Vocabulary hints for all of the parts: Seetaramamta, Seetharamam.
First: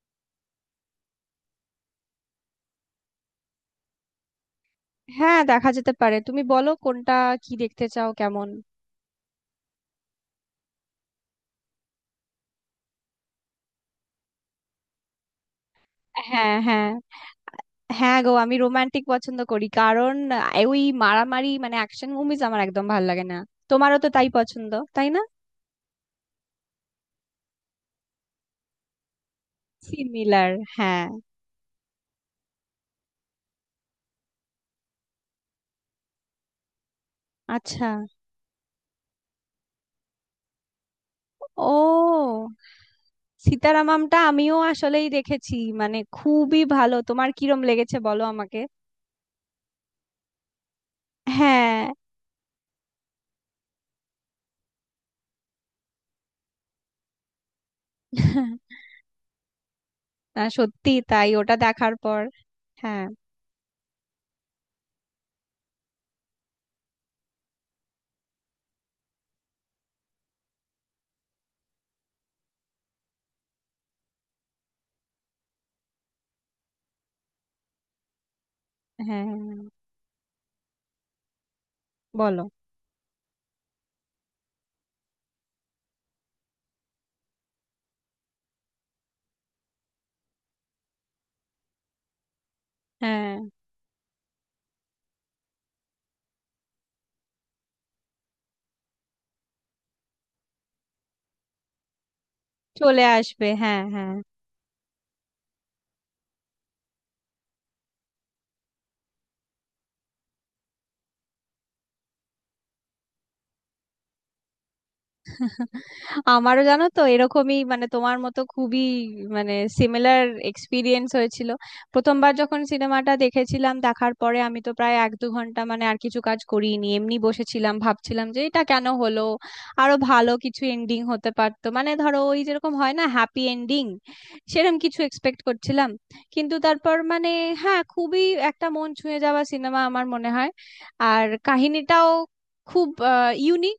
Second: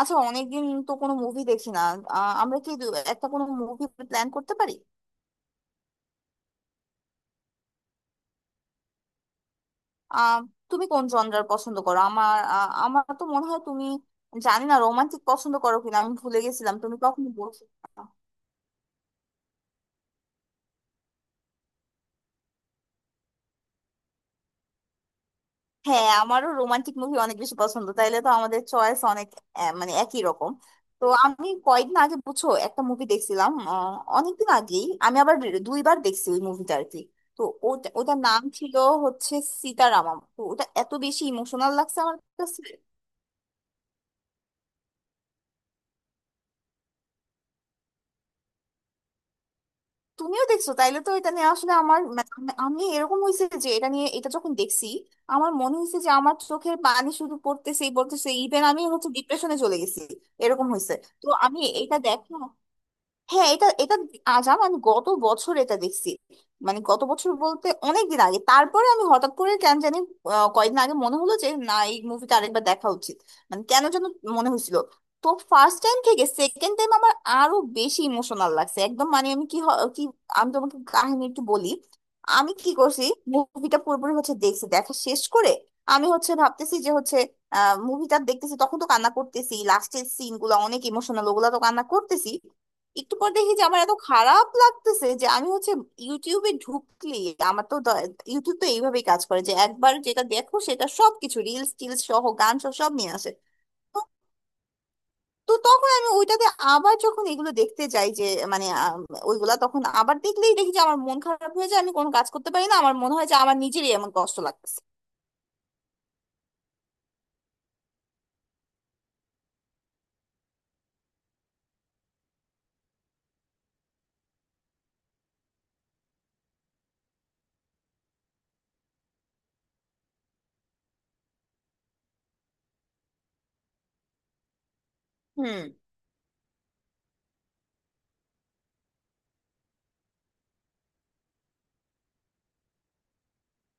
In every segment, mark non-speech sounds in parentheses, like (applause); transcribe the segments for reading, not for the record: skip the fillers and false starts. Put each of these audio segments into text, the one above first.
আচ্ছা, অনেকদিন তো কোনো মুভি দেখি না। আমরা কি একটা কোনো মুভি প্ল্যান করতে পারি? হ্যাঁ, দেখা যেতে পারে। তুমি বলো কোনটা কি দেখতে চাও কেমন। আহ তুমি কোন জনরার পছন্দ করো? আমার আমার তো মনে হয় তুমি, জানি না, রোমান্টিক পছন্দ করো কিনা। আমি ভুলে হ্যাঁ, গেছিলাম হ্যাঁ। তুমি কখনো বলছো। হ্যাঁ গো, আমি রোমান্টিক পছন্দ করি কারণ ওই মারামারি মানে অ্যাকশন মুভিজ আমার একদম ভালো লাগে না। তোমারও তো তাই পছন্দ, তাই না? হ্যাঁ, আমারও রোমান্টিক মুভি অনেক বেশি পছন্দ। তাইলে তো আমাদের চয়েস অনেক মানে একই সিমিলার। রকম। হ্যাঁ। তো আমি কয়েকদিন আগে, বুঝছো, একটা মুভি দেখছিলাম। অনেকদিন আগেই আমি আবার দুইবার দেখছি ওই মুভিটা আর কি। তো আচ্ছা। ওটা, ওটার নাম ছিল হচ্ছে সীতারামম। তো ওটা এত বেশি ইমোশনাল লাগছে আমার ও, কাছে। সীতারামামটা আমিও আসলেই দেখেছি, মানে খুবই ভালো। তোমার কিরম লেগেছে বলো আমাকে। তুমিও দেখছো? তাইলে তো এটা নিয়ে আসলে হ্যাঁ। আমার মানে আমি আমি এরকম হয়েছে যে এটা নিয়ে, এটা যখন দেখছি আমার মনে হয়েছে যে আমার চোখের পানি শুধু পড়তেছেই পড়তেছে, ইভেন আমি হচ্ছে ডিপ্রেশনে চলে গেছি না, এরকম সত্যি হয়েছে। তো তাই, ওটা আমি দেখার এটা, পর। দেখো, হ্যাঁ, হ্যাঁ, এটা এটা আজ আমার, আমি গত বছর এটা দেখছি। মানে গত বছর বলতে অনেক দিন আগে। তারপরে আমি হঠাৎ করে কেন জানি কয়েকদিন আগে মনে হলো যে না, এই মুভিটা আরেকবার দেখা উচিত। মানে কেন যেন মনে হয়েছিল। তো ফার্স্ট টাইম থেকে সেকেন্ড টাইম আমার আরো বেশি ইমোশনাল লাগছে একদম। হ্যাঁ। মানে আমি কি কি, আমি তোমাকে কাহিনী একটু বলি বলো। আমি কি করছি। মুভিটা পুরোপুরি হচ্ছে দেখছি, দেখা শেষ করে আমি হচ্ছে ভাবতেছি যে হচ্ছে মুভিটা দেখতেছি তখন তো কান্না করতেছি। লাস্টের সিন গুলা অনেক ইমোশনাল, ওগুলা তো কান্না করতেছি। একটু পর হ্যাঁ। দেখি যে আমার এত খারাপ লাগতেছে যে আমি হচ্ছে ইউটিউবে ঢুকলি। আমার তো ইউটিউব তো এইভাবেই কাজ করে যে একবার যেটা দেখো সেটা সবকিছু, রিলস টিলস সহ, গান সহ সব চলে নিয়ে আসে। আসবে, হ্যাঁ তো হ্যাঁ। তো তখন আমি ওইটাতে আবার যখন এগুলো দেখতে যাই যে মানে ওইগুলা তখন আবার দেখলেই দেখি যে আমার মন খারাপ হয়ে যায়, আমি কোনো কাজ করতে পারি না, আমার মনে হয় যে আমার নিজেরই এমন কষ্ট লাগতেছে। আমারও জানো তো এরকমই, মানে তোমার মতো খুবই মানে সিমিলার এক্সপিরিয়েন্স হয়েছিল। প্রথমবার যখন সিনেমাটা দেখেছিলাম, দেখার পরে আমি তো প্রায় এক দু ঘন্টা মানে আর কিছু কাজ করিনি, এমনি বসেছিলাম ভাবছিলাম যে এটা কেন হলো। আরো ভালো কিছু এন্ডিং হতে পারতো, মানে ধরো ওই যেরকম হয় না হ্যাপি এন্ডিং, সেরকম কিছু এক্সপেক্ট হুম। করছিলাম। কিন্তু তারপর মানে হ্যাঁ, খুবই একটা মন ছুঁয়ে যাওয়া সিনেমা আমার মনে হয়। আর কাহিনীটাও খুব ইউনিক,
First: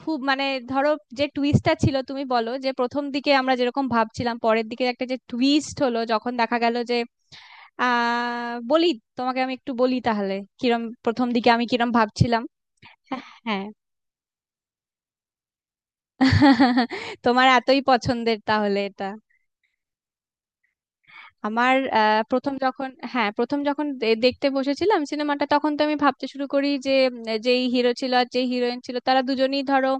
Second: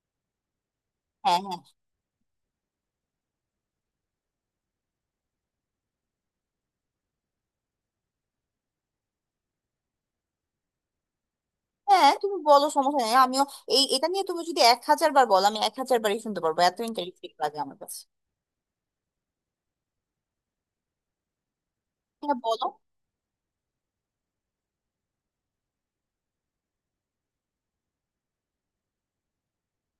খুব মানে ধরো, যে হ্যাঁ, হ্যাঁ, টুইস্টটা ছিল, তুমি বলো যে প্রথম দিকে আমরা যেরকম ভাবছিলাম পরের দিকে একটা যে টুইস্ট হলো যখন দেখা গেল যে আহ বলি, তোমাকে আমি একটু বলি তাহলে কিরম প্রথম দিকে আমি কিরম হ্যাঁ, তুমি ভাবছিলাম। বলো, সমস্যা নেই। আমিও হ্যাঁ। এই, এটা নিয়ে তুমি যদি এক হাজার বার বলো আমি এক হাজার বারই শুনতে পারবো, এত (laughs) ইন্টারেস্টিং তোমার লাগে আমার এতই কাছে। পছন্দের তাহলে এটা। আমার হ্যাঁ, প্রথম বলো। যখন, হ্যাঁ, প্রথম যখন দেখতে বসেছিলাম সিনেমাটা, তখন তো আমি ভাবতে শুরু করি যে যেই হিরো ছিল আর যেই হিরোইন ছিল তারা দুজনেই ধরো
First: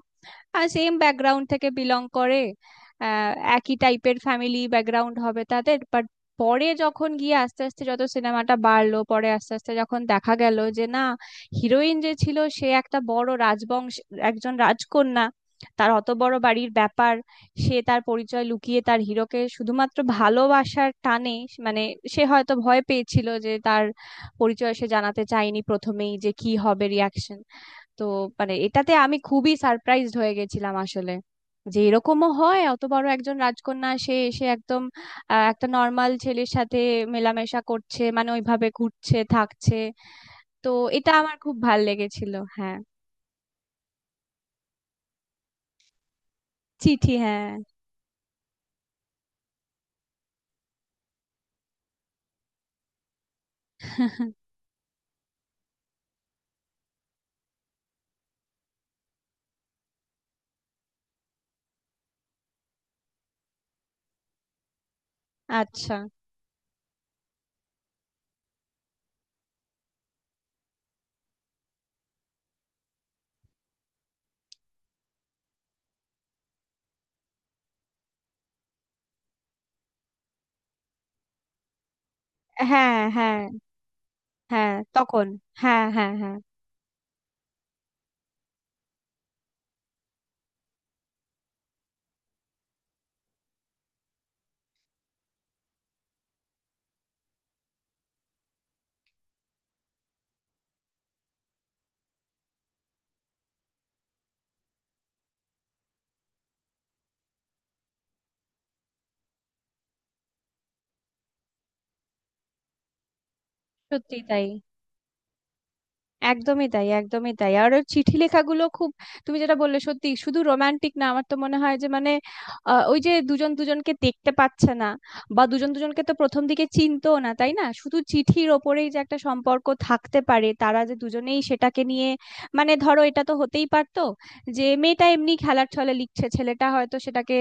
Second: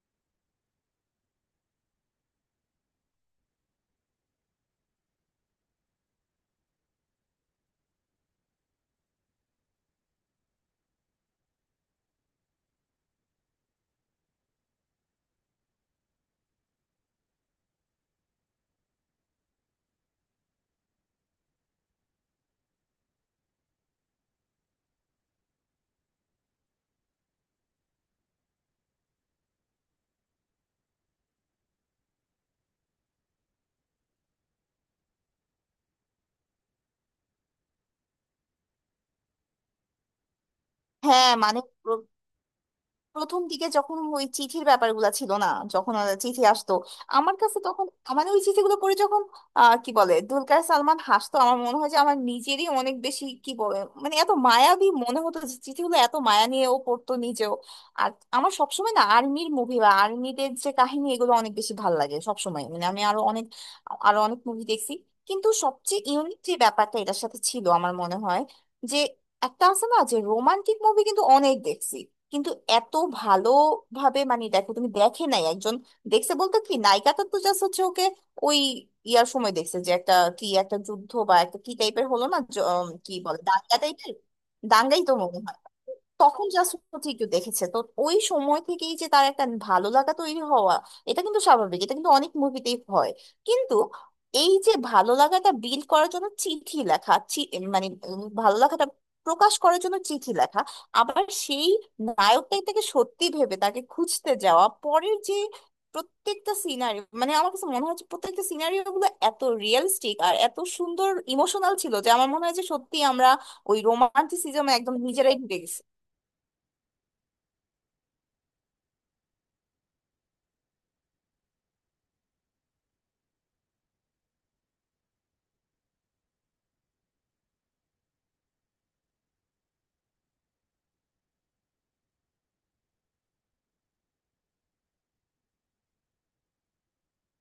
সেম ব্যাকগ্রাউন্ড থেকে বিলং করে, আহ, একই টাইপের ফ্যামিলি ব্যাকগ্রাউন্ড হবে তাদের। বাট পরে যখন গিয়ে আস্তে আস্তে যত সিনেমাটা বাড়লো, পরে আস্তে আস্তে যখন দেখা গেল যে না, হিরোইন যে ছিল সে একটা বড় রাজবংশ, একজন রাজকন্যা, তার অত বড় বাড়ির ব্যাপার। সে তার পরিচয় লুকিয়ে তার হিরোকে শুধুমাত্র ভালোবাসার টানে মানে সে হয়তো ভয় পেয়েছিল যে তার পরিচয় সে জানাতে চায়নি প্রথমেই, যে কি হবে রিয়াকশন। তো মানে এটাতে আমি খুবই সারপ্রাইজড হয়ে গেছিলাম আসলে, যে এরকমও হয় অত বড় একজন রাজকন্যা সে এসে একদম একটা নর্মাল ছেলের সাথে মেলামেশা করছে, মানে ওইভাবে ঘুরছে থাকছে। তো এটা হ্যাঁ আমার খুব মানে ভাল লেগেছিল, হ্যাঁ। প্রথম দিকে যখন ওই চিঠির ব্যাপারগুলো ছিল না, যখন চিঠি আসতো চিঠি, আমার হ্যাঁ। কাছে, তখন মানে ওই চিঠিগুলো পড়ে যখন কি বলে, দুলকার সালমান হাসতো, আমার মনে হয় যে আমার নিজেরই অনেক বেশি কি বলে, মানে এত মায়াবী মনে হতো যে চিঠিগুলো এত মায়া নিয়ে ও পড়তো নিজেও। আর আমার সবসময় না আর্মির মুভি বা আর্মিদের যে কাহিনী, এগুলো অনেক বেশি ভাল লাগে সবসময়। মানে আমি আরো অনেক, আরো অনেক মুভি দেখছি, কিন্তু আচ্ছা। সবচেয়ে ইউনিক যে ব্যাপারটা এটার সাথে ছিল আমার মনে হয় যে একটা আছে না যে রোমান্টিক মুভি কিন্তু অনেক দেখছি, কিন্তু এত ভালোভাবে মানে দেখো তুমি দেখে নাই একজন, দেখছে বলতে কি নায়িকাটা তো জাস্ট হচ্ছে ওকে ওই ইয়ার সময় দেখছে যে একটা, কি একটা যুদ্ধ বা একটা কি টাইপের হলো না, হ্যাঁ কি হ্যাঁ বলে, দাঙ্গা টাইপের, হ্যাঁ। দাঙ্গাই তো তখন মনে হয়। হ্যাঁ হ্যাঁ হ্যাঁ। তখন জাস্ট হচ্ছে একটু দেখেছে তো। ওই সময় থেকেই যে তার একটা ভালো লাগা তৈরি হওয়া, এটা কিন্তু স্বাভাবিক, এটা কিন্তু অনেক মুভিতেই হয়। কিন্তু এই যে ভালো লাগাটা বিল্ড করার জন্য চিঠি লেখা, ভালো লাগাটা প্রকাশ করার জন্য চিঠি লেখা, আবার সেই নায়কটাই তাকে সত্যি ভেবে তাকে খুঁজতে যাওয়া, পরের যে প্রত্যেকটা সিনারিও, মানে আমার কাছে মনে হচ্ছে প্রত্যেকটা সিনারিও গুলো এত রিয়েলিস্টিক আর এত সুন্দর ইমোশনাল ছিল যে আমার মনে হয় যে সত্যি আমরা ওই সত্যি তাই। রোমান্টিসিজমে একদম নিজেরাই ঢুকে গেছি। একদমই তাই, একদমই তাই। আর ওর চিঠি লেখাগুলো খুব, তুমি যেটা বললে সত্যি শুধু রোমান্টিক না। আমার তো মনে হয় যে মানে ওই যে দুজন দুজনকে দেখতে পাচ্ছে না বা দুজন দুজনকে তো প্রথম দিকে চিনতো না তাই না, শুধু চিঠির ওপরেই যে একটা সম্পর্ক থাকতে পারে তারা যে দুজনেই সেটাকে নিয়ে মানে ধরো এটা তো হতেই পারতো যে মেয়েটা এমনি খেলার ছলে লিখছে ছেলেটা হয়তো সেটাকে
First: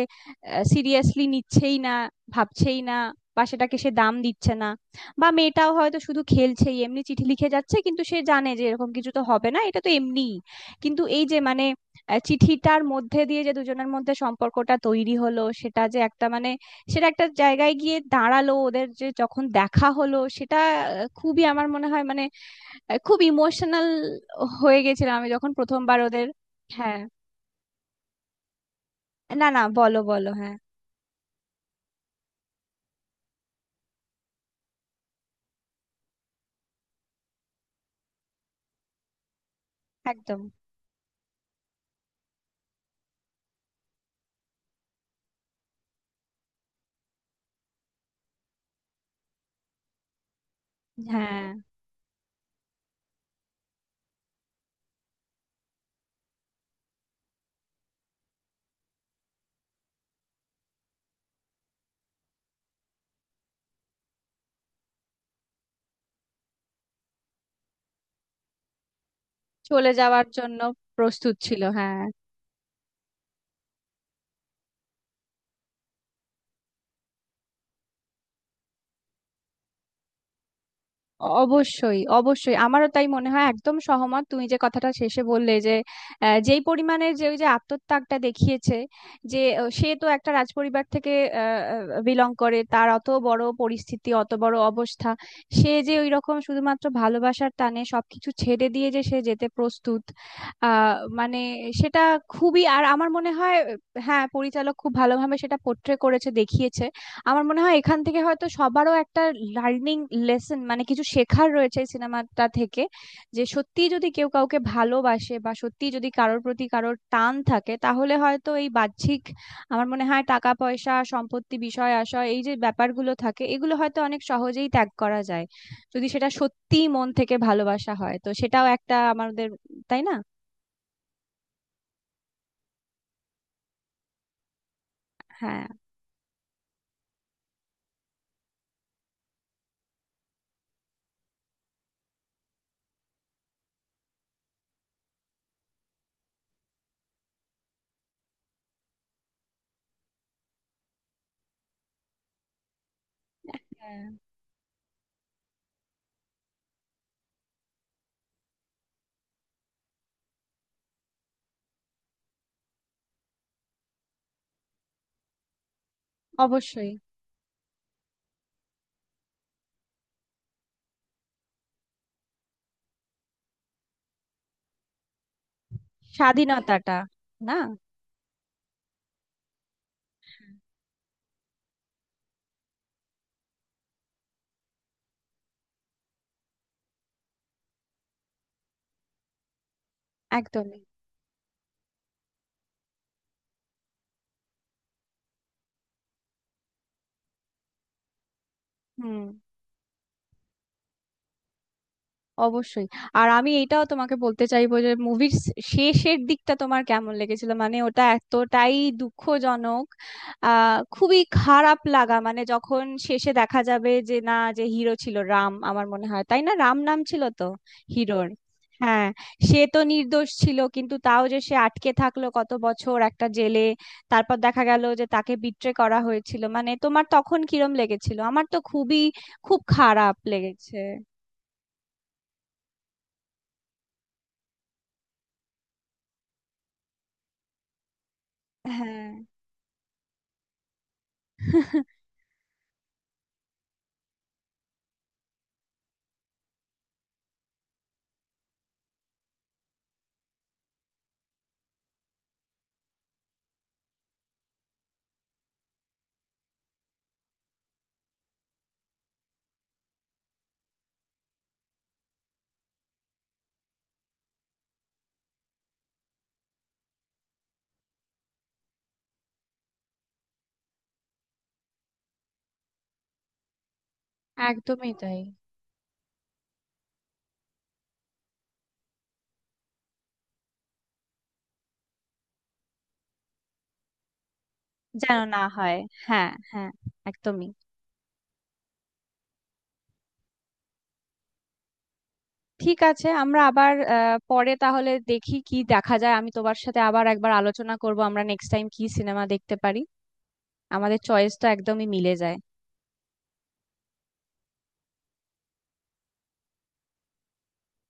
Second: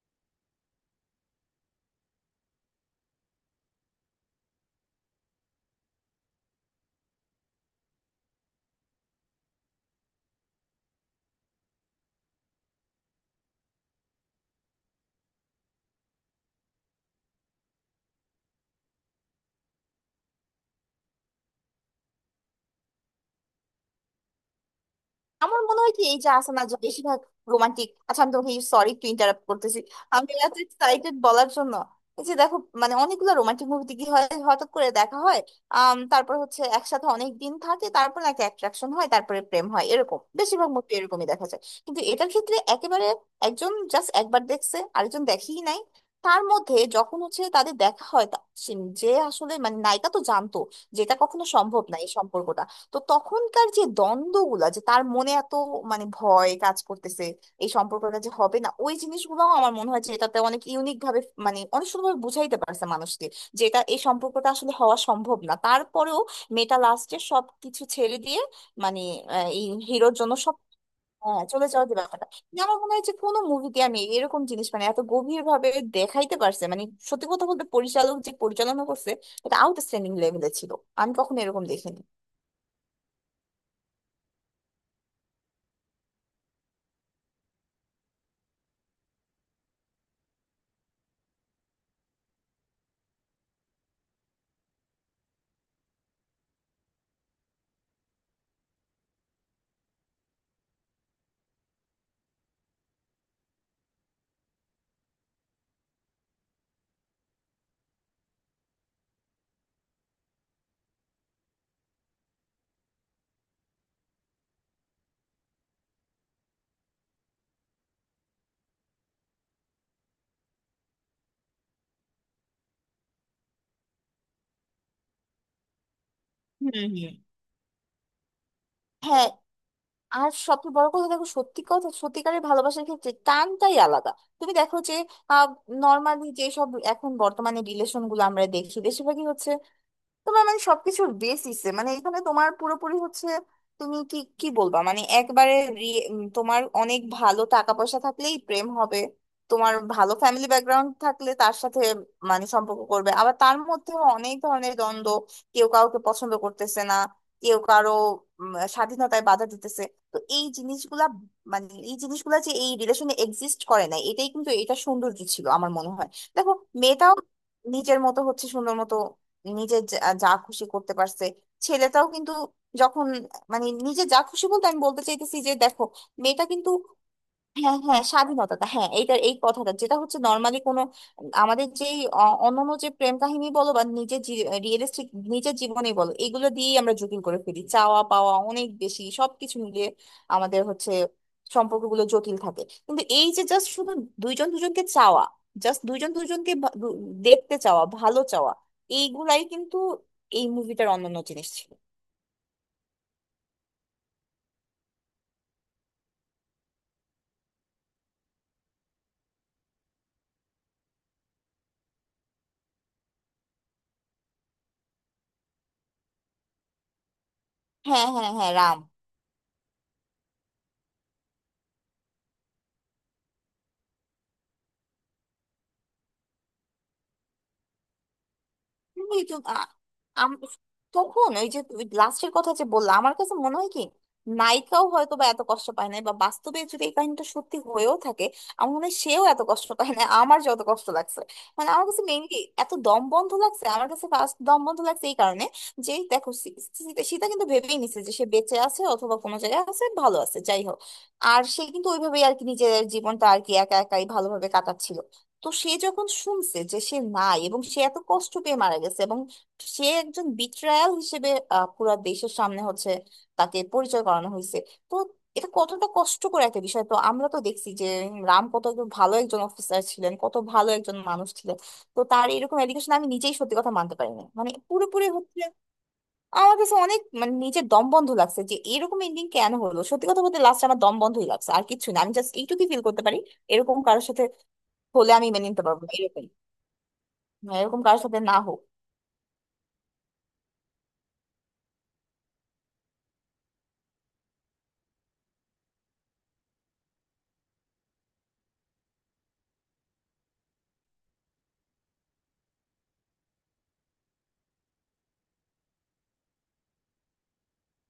সিরিয়াসলি নিচ্ছেই না, ভাবছেই না, বা সেটাকে সে দাম দিচ্ছে না, বা মেয়েটাও হয়তো শুধু খেলছেই এমনি চিঠি লিখে যাচ্ছে কিন্তু সে জানে যে এরকম কিছু তো হবে না, এটা তো এমনিই। কিন্তু এই যে মানে চিঠিটার মধ্যে দিয়ে যে দুজনের মধ্যে সম্পর্কটা তৈরি হলো সেটা যে একটা মানে সেটা একটা জায়গায় গিয়ে দাঁড়ালো ওদের যে যখন দেখা হলো সেটা খুবই আমার মনে হয় মানে খুব ইমোশনাল হয়ে গেছিলাম আমি যখন আমার মনে হয় প্রথমবার কি, এই ওদের। যে আছে না যে হ্যাঁ। বেশিরভাগ রোমান্টিক, আচ্ছা আমি তোমাকে সরি একটু ইন্টারাপ্ট না না, করতেছি, বলো বলো, আমি এত হ্যাঁ। এক্সাইটেড বলার জন্য। এই যে দেখো, মানে অনেকগুলো রোমান্টিক মুভিতে কি হয়, হঠাৎ করে দেখা হয়, তারপর হচ্ছে একসাথে অনেক দিন থাকে, তারপর একটা অ্যাট্রাকশন হয়, তারপরে প্রেম হয়, এরকম একদম। বেশিরভাগ মুভি এরকমই দেখা যায়। কিন্তু এটার ক্ষেত্রে একেবারে একজন জাস্ট একবার দেখছে, আরেকজন দেখেই নাই। তার মধ্যে যখন হচ্ছে তাদের দেখা হয়, যে আসলে মানে নায়িকা তো জানতো যেটা কখনো হ্যাঁ, সম্ভব না এই সম্পর্কটা। তো তখনকার যে দ্বন্দ্বগুলা, যে তার মনে এত মানে ভয় কাজ করতেছে এই সম্পর্কটা যে হবে না, ওই জিনিসগুলো আমার মনে হয় যে এটাতে অনেক ইউনিক ভাবে, মানে অনেক সুন্দরভাবে বুঝাইতে পারছে মানুষকে যে এটা, এই সম্পর্কটা আসলে হওয়া সম্ভব না। তারপরেও মেয়েটা লাস্টে সবকিছু ছেড়ে দিয়ে মানে এই চলে হিরোর যাওয়ার জন্য সব, জন্য প্রস্তুত হ্যাঁ, ছিল, চলে যাওয়ার যে হ্যাঁ। ব্যাপারটা, কিন্তু আমার মনে হয় যে কোনো মুভিতে আমি এরকম জিনিস মানে এত গভীর ভাবে দেখাইতে পারছে। মানে সত্যি কথা বলতে পরিচালক যে পরিচালনা করছে, এটা আউটস্ট্যান্ডিং লেভেলে ছিল। আমি কখনো এরকম অবশ্যই দেখিনি। অবশ্যই, আমারও তাই মনে হয়, একদম সহমত। তুমি যে কথাটা শেষে বললে যে যেই পরিমাণে যে ওই যে আত্মত্যাগটা দেখিয়েছে, যে সে তো একটা রাজপরিবার থেকে বিলং করে, তার অত বড় পরিস্থিতি অত বড় অবস্থা, সে যে ওই রকম শুধুমাত্র ভালোবাসার টানে সবকিছু ছেড়ে দিয়ে যে সে যেতে প্রস্তুত। আহ মানে সেটা খুবই। আর আমার মনে হয় হ্যাঁ, পরিচালক খুব ভালোভাবে সেটা পোট্রে করেছে দেখিয়েছে। আমার মনে হয় এখান থেকে হয়তো সবারও একটা লার্নিং লেসন মানে কিছু শেখার রয়েছে এই সিনেমাটা থেকে। যে সত্যি যদি কেউ কাউকে ভালোবাসে বা সত্যি যদি কারোর প্রতি কারোর টান থাকে তাহলে হয়তো এই বাহ্যিক আমার মনে হয় টাকা পয়সা সম্পত্তি বিষয় আশয় এই যে ব্যাপারগুলো থাকে এগুলো হয়তো অনেক সহজেই ত্যাগ করা যায় যদি সেটা হুম, সত্যি মন হুম। থেকে ভালোবাসা হয় তো সেটাও একটা হ্যাঁ, আমাদের, তাই না? আর সবচেয়ে বড় কথা, দেখো সত্যি কথা, সত্যিকারের ভালোবাসার ক্ষেত্রে টানটাই আলাদা। তুমি দেখো যে হ্যাঁ, নর্মালি যেসব এখন বর্তমানে রিলেশন গুলো আমরা দেখি, বেশিরভাগই হচ্ছে তোমার মানে সবকিছুর বেসিসে, মানে এখানে তোমার পুরোপুরি হচ্ছে তুমি কি কি বলবা, মানে একবারে তোমার অনেক ভালো টাকা পয়সা থাকলেই প্রেম হবে, তোমার ভালো ফ্যামিলি ব্যাকগ্রাউন্ড থাকলে তার সাথে মানে সম্পর্ক করবে, আবার তার মধ্যেও হ্যাঁ। অনেক ধরনের দ্বন্দ্ব, কেউ কাউকে পছন্দ করতেছে না, কেউ কারো স্বাধীনতায় বাধা দিতেছে। তো এই জিনিসগুলা, মানে এই জিনিসগুলা যে এই রিলেশনে এক্সিস্ট করে না, এটাই কিন্তু এটা সৌন্দর্য ছিল আমার মনে হয়। দেখো অবশ্যই। মেয়েটাও নিজের মতো হচ্ছে সুন্দর মতো নিজে যা যা খুশি করতে পারছে, ছেলেটাও কিন্তু যখন, মানে নিজে যা খুশি বলতে আমি বলতে চাইতেছি যে দেখো মেয়েটা কিন্তু, স্বাধীনতাটা। না। হ্যাঁ হ্যাঁ, স্বাধীনতাটা হ্যাঁ, এইটার এই কথাটা যেটা হচ্ছে, নর্মালি কোনো আমাদের যেই অন্যান্য যে প্রেম কাহিনী বলো বা নিজের রিয়েলিস্টিক নিজের জীবনে বলো, এগুলো দিয়েই আমরা জটিল করে ফেলি, চাওয়া পাওয়া অনেক বেশি, সবকিছু মিলিয়ে আমাদের একদমই। হচ্ছে সম্পর্কগুলো জটিল থাকে। কিন্তু এই যে জাস্ট শুধু দুইজন দুজনকে চাওয়া, জাস্ট দুইজন দুজনকে দেখতে চাওয়া, ভালো চাওয়া, হুম। এইগুলাই কিন্তু এই মুভিটার অন্যান্য জিনিস ছিল। অবশ্যই। আর আমি এটাও তোমাকে বলতে চাইবো যে মুভির শেষের দিকটা তোমার কেমন লেগেছিল, মানে ওটা এতটাই দুঃখজনক আহ খুবই খারাপ লাগা, মানে যখন শেষে দেখা যাবে যে না, যে হিরো ছিল রাম, আমার মনে হয় তাই না, রাম নাম ছিল তো হ্যাঁ হিরোর, হ্যাঁ হ্যাঁ, রাম। হ্যাঁ। সে তো নির্দোষ ছিল কিন্তু তাও যে সে আটকে থাকলো কত বছর একটা জেলে, তারপর দেখা গেল যে তাকে বিট্রে করা হয়েছিল, মানে তোমার তখন কিরম লেগেছিল আমার তো খুবই, এই তো খুব আ- খারাপ আম- লেগেছে। তখন ওই যে লাস্টের কথা যে বললাম, আমার কাছে মনে হয় কি, নায়িকাও হয়তো বা এত কষ্ট পায় নাই, বা বাস্তবে যদি এই কাহিনীটা সত্যি হয়েও থাকে আমার মনে হয় হ্যাঁ। সেও এত কষ্ট পায় না আমার যত কষ্ট লাগছে। মানে আমার কাছে মেইনলি এত দম বন্ধ লাগছে, আমার কাছে ফার্স্ট দম বন্ধ লাগছে এই কারণে যে, দেখো সীতা, সীতা কিন্তু ভেবেই নিছে যে সে বেঁচে আছে, অথবা কোনো জায়গায় আছে, ভালো আছে, যাই হোক। আর সে কিন্তু ওইভাবেই আর কি নিজের জীবনটা আর কি একা একাই ভালোভাবে কাটাচ্ছিল। তো সে যখন শুনছে যে সে নাই এবং সে এত কষ্ট পেয়ে মারা গেছে, এবং সে একজন বিট্রায়াল হিসেবে পুরা দেশের সামনে হচ্ছে তাকে পরিচয় করানো হয়েছে, তো এটা কতটা কষ্টকর একটা বিষয়। তো আমরা তো দেখছি যে রাম কত একজন ভালো একজন অফিসার ছিলেন, কত ভালো একজন মানুষ ছিলেন। তো তার এরকম এলিগেশন আমি নিজেই সত্যি কথা মানতে পারিনি, মানে একদমই পুরোপুরি তাই, হচ্ছে আমার কাছে অনেক, মানে নিজের দম বন্ধ লাগছে যে এরকম এন্ডিং কেন হলো। সত্যি কথা বলতে লাস্ট আমার দম বন্ধই লাগছে, আর কিছু না, আমি জাস্ট এইটুকুই ফিল করতে পারি। এরকম কারোর সাথে হলে যেন আমি না মেনে নিতে হয়। পারবো এরকম, হ্যাঁ হ্যাঁ, একদমই। হ্যাঁ, এরকম কারোর সাথে না হোক। ঠিক আছে, আমরা আবার পরে তাহলে দেখি কি দেখা যায়, আমি তোমার সাথে আবার একবার আলোচনা করব আমরা নেক্সট টাইম কি সিনেমা দেখতে পারি। আমাদের চয়েস তো একদমই মিলে যায়।